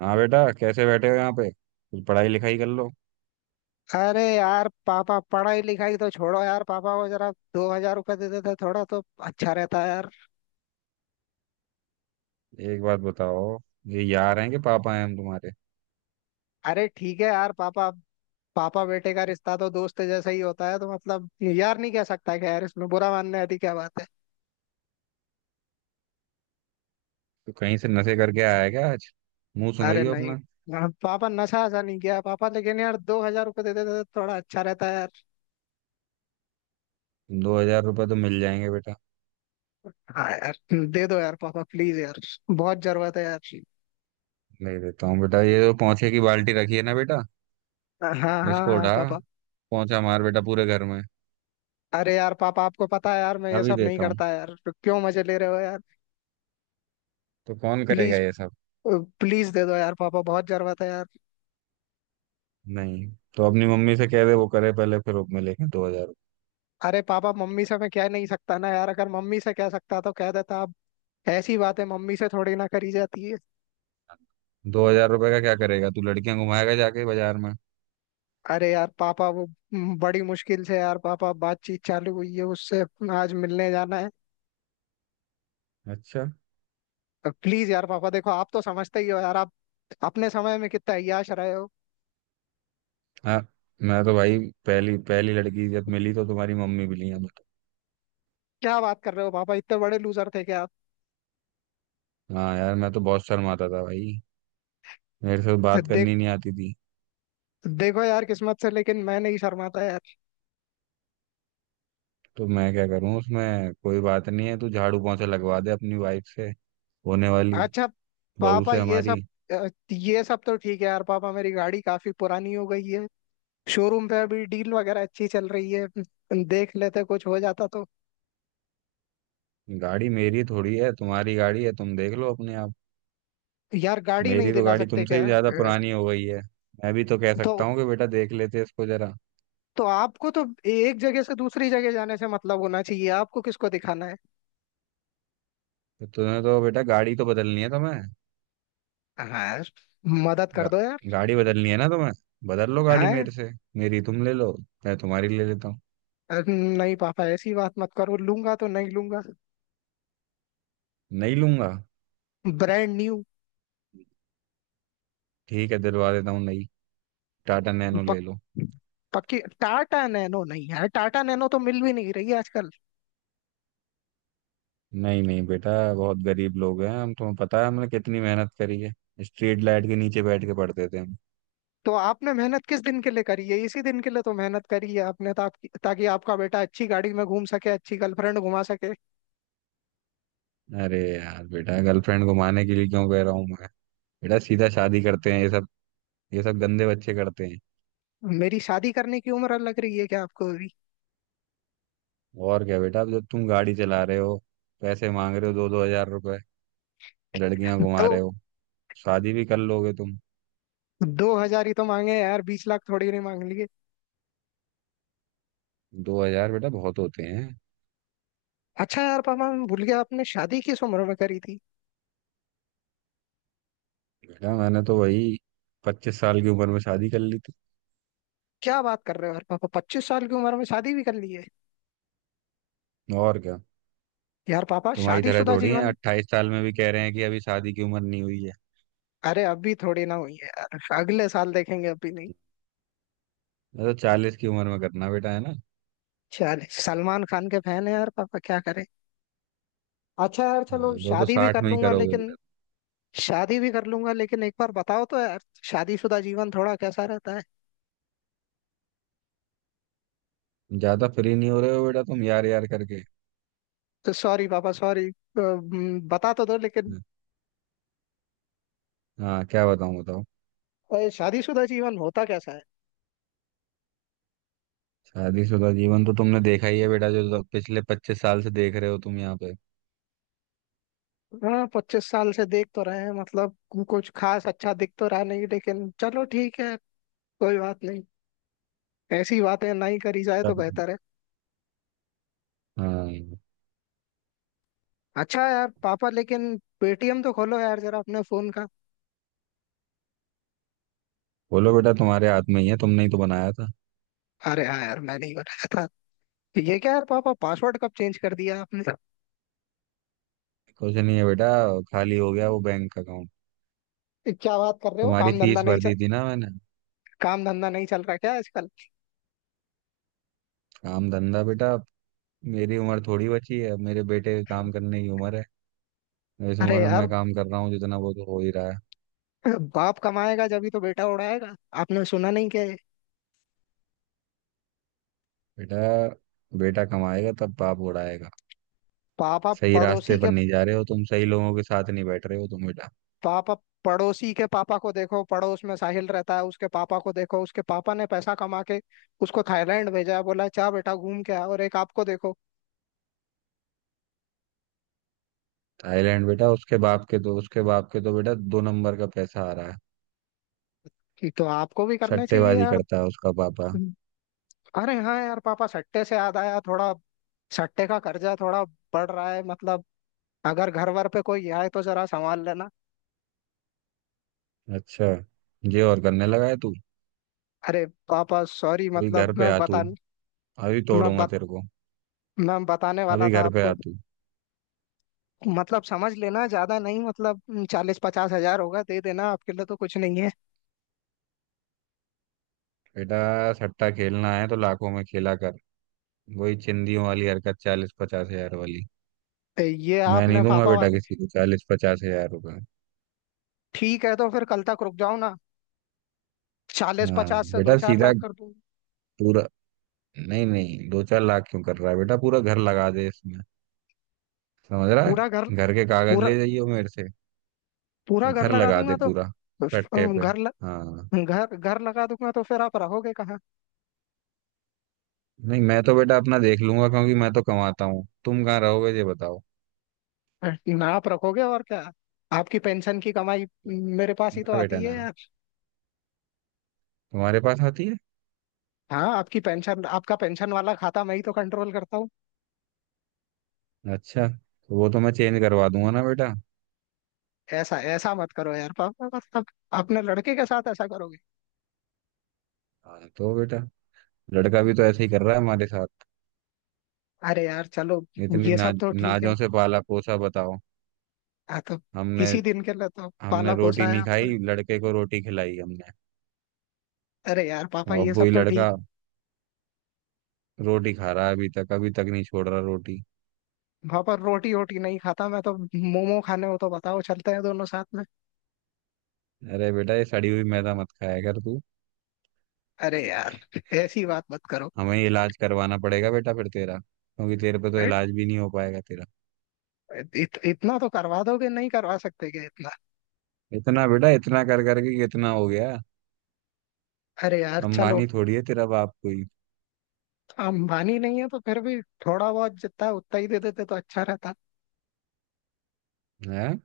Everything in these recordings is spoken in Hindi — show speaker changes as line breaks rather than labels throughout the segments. हाँ बेटा, कैसे बैठे हो यहाँ पे? कुछ पढ़ाई लिखाई कर लो।
अरे यार पापा पढ़ाई लिखाई तो छोड़ो यार। पापा को जरा 2000 रुपये दे देते थोड़ा तो अच्छा रहता है यार।
एक बात बताओ, ये यार हैं कि पापा हैं हम तुम्हारे?
अरे ठीक है यार पापा। पापा बेटे का रिश्ता तो दोस्त जैसा ही होता है तो मतलब यार नहीं कह सकता कि यार इसमें बुरा मानने वाली क्या बात है।
तो कहीं से नशे करके आया है क्या आज? मुंह
अरे
सुंघाइए
नहीं।
अपना।
हाँ, पापा नशा ऐसा नहीं किया पापा, लेकिन यार 2000 रुपये दे देते तो थोड़ा अच्छा रहता है यार।
₹2,000 तो मिल जाएंगे बेटा।
हाँ यार। दे दो यार पापा, प्लीज यार। बहुत जरूरत है यार।
ले देता हूँ बेटा, ये जो पोंछे की बाल्टी रखी है ना बेटा,
हाँ हाँ
इसको
हाँ
उठा,
पापा।
पोंछा मार बेटा पूरे घर में।
अरे यार पापा आपको पता है यार, मैं ये
अभी
सब नहीं
देता हूँ।
करता यार तो क्यों मजे ले रहे हो यार।
तो कौन करेगा
प्लीज।
ये सब?
प्लीज दे दो यार पापा, बहुत जरूरत है यार।
नहीं, तो अपनी मम्मी से कह दे, वो करे पहले, फिर मिलेंगे 2,000।
अरे पापा, मम्मी से मैं कह नहीं सकता ना यार। अगर मम्मी से कह सकता तो कह देता अब। ऐसी बातें मम्मी से थोड़ी ना करी जाती है।
दो हजार रुपये का क्या करेगा तू? लड़कियां घुमाएगा जाके बाजार में?
अरे यार पापा वो बड़ी मुश्किल से यार पापा बातचीत चालू हुई है उससे। आज मिलने जाना है।
अच्छा।
प्लीज यार पापा, देखो आप तो समझते ही हो यार। आप अपने समय में कितना अय्याश रहे हो।
हाँ, मैं तो भाई, पहली पहली लड़की जब मिली तो तुम्हारी मम्मी मिली है मुझे।
क्या बात कर रहे हो पापा, इतने बड़े लूजर थे क्या।
हाँ यार, मैं तो बहुत शर्माता था भाई, मेरे से
आप
बात
देख
करनी नहीं आती थी।
देखो यार किस्मत से, लेकिन मैं नहीं शर्माता यार।
तो मैं क्या करूँ, उसमें कोई बात नहीं है। तू झाड़ू पोंछा लगवा दे अपनी वाइफ से, होने वाली
अच्छा।
बहू
पापा
से
ये सब।
हमारी।
ये सब तो ठीक है यार पापा। मेरी गाड़ी काफी पुरानी हो गई है। शोरूम पे अभी डील वगैरह अच्छी चल रही है। देख लेते कुछ हो जाता तो।
गाड़ी मेरी थोड़ी है, तुम्हारी गाड़ी है, तुम देख लो अपने आप।
यार गाड़ी नहीं
मेरी तो
दिला
गाड़ी
सकते
तुमसे
क्या।
ही ज्यादा पुरानी हो गई है। मैं भी तो कह सकता
तो
हूँ कि बेटा देख लेते इसको जरा।
आपको तो एक जगह से दूसरी जगह जाने से मतलब होना चाहिए। आपको किसको दिखाना है।
तो तुम्हें तो बेटा गाड़ी तो बदलनी है तुम्हें।
हाँ यार, मदद कर
गा,
दो यार।
गाड़ी बदलनी है ना तुम्हें? बदल लो गाड़ी
हाँ।
मेरे से, मेरी तुम ले लो, मैं तुम्हारी ले लेता हूँ।
नहीं पापा ऐसी बात मत करो। लूंगा तो नहीं लूंगा।
नहीं लूंगा?
Brand new.
ठीक है, दिलवा देता हूँ। नहीं, टाटा नैनो
पक,
ले लो।
पक्की टाटा नैनो नहीं यार। टाटा नैनो तो मिल भी नहीं रही है आजकल।
नहीं नहीं बेटा, बहुत गरीब लोग हैं हम, तुम्हें पता है हमने कितनी मेहनत करी है। स्ट्रीट लाइट के नीचे बैठ के पढ़ते थे हम।
तो आपने मेहनत किस दिन के लिए करी है, इसी दिन के लिए तो मेहनत करी है आपने ताकि ताकि आपका बेटा अच्छी गाड़ी में घूम सके, अच्छी गर्लफ्रेंड घुमा सके।
अरे यार बेटा, गर्लफ्रेंड को मारने के लिए क्यों कह रहा हूँ मैं? बेटा सीधा शादी करते हैं ये सब, ये सब गंदे बच्चे करते हैं।
मेरी शादी करने की उम्र लग रही है क्या आपको अभी।
और क्या बेटा, अब जब तुम गाड़ी चला रहे हो, पैसे मांग रहे हो ₹2,000-2,000, लड़कियां घुमा
दो
रहे हो, शादी भी कर लोगे तुम।
2000 ही तो मांगे हैं यार, 20 लाख थोड़ी नहीं मांग लिए।
दो हजार बेटा बहुत होते हैं।
अच्छा यार पापा मैं भूल गया आपने शादी किस उम्र में करी थी।
बेटा मैंने तो वही 25 साल की उम्र में शादी कर ली थी।
क्या बात कर रहे हो यार पापा, 25 साल की उम्र में शादी भी कर ली है।
और क्या,
यार पापा
तुम्हारी तरह
शादीशुदा
थोड़ी है,
जीवन।
28 साल में भी कह रहे हैं कि अभी शादी की उम्र नहीं हुई है।
अरे अभी थोड़ी ना हुई है यार, अगले साल देखेंगे अभी नहीं।
मैं तो 40 की उम्र में करना बेटा है ना।
चल सलमान खान के फैन है यार पापा, क्या करें। अच्छा यार चलो
हाँ, दो तो
शादी भी
60
कर
में ही
लूंगा
करोगे
लेकिन।
बेटा।
शादी भी कर लूंगा लेकिन एक बार बताओ तो यार, शादीशुदा जीवन थोड़ा कैसा रहता है।
ज्यादा फ्री नहीं हो रहे हो बेटा तुम, यार यार करके।
तो सॉरी पापा, सॉरी। बता तो दो लेकिन।
हाँ, क्या बताऊं, बताओ।
शादीशुदा जीवन होता कैसा है।
शादीशुदा जीवन तो तुमने देखा ही है बेटा, जो तो पिछले 25 साल से देख रहे हो तुम यहाँ पे।
हाँ 25 साल से देख तो रहे हैं, मतलब कुछ खास अच्छा दिख तो रहा नहीं लेकिन चलो ठीक है। कोई बात नहीं। ऐसी बातें ना ही करी जाए तो बेहतर है।
हाँ
अच्छा यार पापा लेकिन पेटीएम तो खोलो यार जरा अपने फोन का।
बोलो बेटा, तुम्हारे हाथ में ही है, तुमने ही तो बनाया था।
अरे हाँ यार, मैं नहीं बनाया था। ये क्या यार पापा, पासवर्ड कब चेंज कर दिया आपने।
कुछ नहीं है बेटा, खाली हो गया वो बैंक का।
क्या बात कर रहे हो,
तुम्हारी
काम धंधा
फीस
नहीं।
भर दी थी ना मैंने।
काम धंधा नहीं चल रहा क्या आजकल।
काम धंधा बेटा, अब मेरी उम्र थोड़ी बची है। अब मेरे बेटे के काम करने की उम्र है, इस
अरे
उम्र में
यार
मैं काम कर रहा हूँ जितना, वो तो हो ही रहा है।
बाप कमाएगा जब ही तो बेटा उड़ाएगा। आपने सुना नहीं कि।
बेटा, बेटा कमाएगा तब बाप उड़ाएगा।
पापा
सही रास्ते
पड़ोसी
पर
के
नहीं जा रहे हो तुम, सही लोगों के साथ नहीं बैठ रहे हो तुम बेटा।
पापा पड़ोसी के पापा को देखो, पड़ोस में साहिल रहता है, उसके पापा को देखो। उसके पापा ने पैसा कमा के उसको थाईलैंड भेजा है, बोला जा बेटा घूम के आ। और एक आपको देखो
थाईलैंड बेटा, उसके बाप के तो बेटा दो नंबर का पैसा आ रहा है।
कि, तो आपको भी करना चाहिए
सट्टेबाजी
यार।
करता है उसका पापा।
अरे हाँ यार पापा, सट्टे से याद आया थोड़ा। सट्टे का कर्जा थोड़ा बढ़ रहा है मतलब। अगर घर वर पे कोई आए तो जरा संभाल लेना।
अच्छा, ये और करने लगा है तू?
अरे पापा सॉरी,
अभी घर
मतलब
पे आ तू, अभी
मैं
तोड़ूंगा
बत,
तेरे को।
मैं बताने वाला
अभी
था
घर पे आ
आपको।
तू।
मतलब समझ लेना, ज्यादा नहीं मतलब 40-50 हजार होगा, दे देना, आपके लिए तो कुछ नहीं है।
बेटा, सट्टा खेलना है तो लाखों में खेला कर। वही चिंदियों वाली हरकत, 40-50 हजार वाली।
तो ये
मैं
आपने
नहीं दूंगा
पापा
बेटा
वाली।
किसी को ₹40,000-50,000।
ठीक है तो फिर कल तक रुक जाओ ना, चालीस
हाँ
पचास से दो
बेटा
चार
सीधा
लाख कर दूंगा।
पूरा, नहीं नहीं, 2-4 लाख क्यों कर रहा है बेटा? पूरा घर लगा दे इसमें, समझ रहा
पूरा घर
है? घर के कागज
पूरा
ले जाइए मेरे से।
पूरा
और
घर
घर
लगा
लगा दे
दूंगा तो।
पूरा सट्टे
अम,
पे।
घर ल,
हाँ,
घर घर लगा दूंगा तो फिर आप रहोगे कहाँ।
नहीं मैं तो बेटा अपना देख लूंगा, क्योंकि मैं तो कमाता हूँ। तुम कहाँ रहोगे ये बताओ।
ना आप रखोगे और क्या। आपकी पेंशन की कमाई मेरे पास ही तो
ना बेटा
आती है
ना,
यार।
तुम्हारे पास आती है।
हाँ आपकी पेंशन, आपका पेंशन वाला खाता मैं ही तो कंट्रोल करता।
अच्छा, तो वो तो मैं चेंज करवा दूंगा ना बेटा।
ऐसा ऐसा मत करो यार पापा, मतलब अपने लड़के के साथ ऐसा करोगे।
हाँ तो बेटा, लड़का भी तो ऐसे ही कर रहा है हमारे साथ।
अरे यार चलो
इतनी
ये सब
नाज
तो ठीक है।
नाजों से पाला पोसा, बताओ,
आ तो
हमने।
इसी दिन के लिए तो
हमने
पाला
रोटी
पोसा है
नहीं
आपने।
खाई, लड़के को रोटी खिलाई हमने।
अरे यार पापा
और
ये सब
वही
तो
लड़का
ठीक।
रोटी खा रहा है अभी तक, अभी तक नहीं छोड़ रहा रोटी।
पापा रोटी वोटी नहीं खाता मैं तो, मोमो खाने हो तो बताओ चलते हैं दोनों साथ में।
अरे बेटा, ये सड़ी हुई मैदा मत खाया कर तू।
अरे यार ऐसी बात मत करो।
हमें ही इलाज करवाना पड़ेगा बेटा फिर तेरा, क्योंकि तेरे पे तो
राइट।
इलाज भी नहीं हो पाएगा तेरा।
इतना तो करवा दोगे, नहीं करवा सकते क्या इतना।
इतना बेटा, इतना कर करके कितना हो गया?
अरे यार चलो।
अंबानी थोड़ी है तेरा बाप कोई?
अंबानी नहीं है तो फिर भी थोड़ा बहुत जितना है उतना ही दे देते तो अच्छा रहता।
है,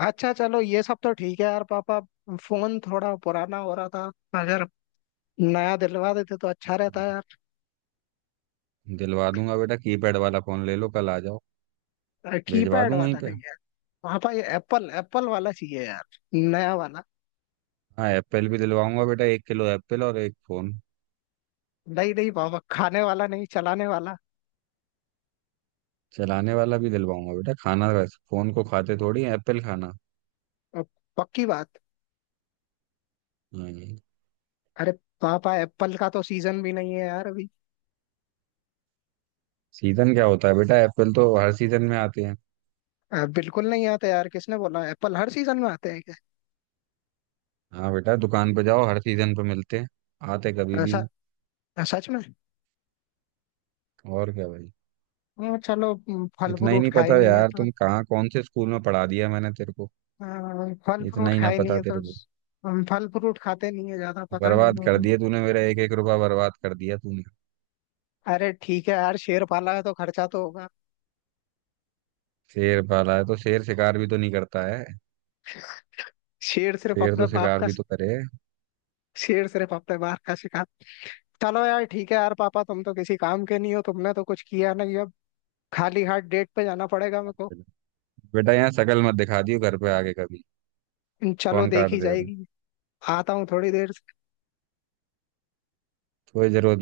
अच्छा चलो ये सब तो ठीक है यार पापा, फोन थोड़ा पुराना हो रहा था। अगर नया दिलवा देते तो अच्छा रहता।
दिलवा दूंगा बेटा, कीपैड वाला फोन ले लो, कल आ जाओ,
यार
भिजवा
कीपैड
दूं वहीं
वाला
पे।
नहीं है। पापा ये एप्पल एप्पल वाला चाहिए यार, नया वाला।
हाँ, एप्पल भी दिलवाऊंगा बेटा, एक किलो एप्पल और एक फोन।
नहीं नहीं पापा, खाने वाला नहीं चलाने वाला।
चलाने वाला भी दिलवाऊंगा बेटा, खाना, वैसे फोन को खाते थोड़ी है, एप्पल खाना।
अब पक्की बात।
हाँ।
अरे पापा एप्पल का तो सीजन भी नहीं है यार अभी।
सीजन क्या होता है बेटा, एप्पल तो हर सीजन में आते हैं।
बिल्कुल नहीं आता यार, किसने बोला एप्पल हर सीजन में आते हैं क्या।
हाँ बेटा, दुकान पे जाओ, हर सीजन पे मिलते हैं, आते कभी भी
ऐसा।
हैं।
सच में।
और क्या भाई।
फल
इतना ही
फ्रूट
नहीं
खाए
पता
नहीं है
यार
तो।
तुम कहाँ कौन से स्कूल में पढ़ा दिया मैंने तेरे को!
हाँ, फल
इतना
फ्रूट
ही ना
खाए नहीं
पता
है तो।
तेरे को।
हम फल फ्रूट खाते नहीं है ज्यादा पता नहीं
बर्बाद कर
होगा।
दिया तूने मेरा, एक एक रुपया बर्बाद कर दिया तूने।
अरे ठीक है यार, शेर पाला है तो खर्चा तो होगा।
शेर पाला है तो शेर शिकार भी तो नहीं करता है?
शेर सिर्फ
शेर
अपने
तो
बाप
शिकार
का
भी तो करे।
शेर सिर्फ अपने बाप का शिकार। चलो यार ठीक है यार पापा, तुम तो किसी काम के नहीं हो, तुमने तो कुछ किया नहीं अब। खाली हाथ डेट पे जाना पड़ेगा मेरे को।
बेटा यहाँ शकल मत दिखा दियो घर पे आके कभी।
चलो
फोन
देख
काट
ही
दे अब,
जाएगी। आता हूँ थोड़ी देर।
कोई जरूरत।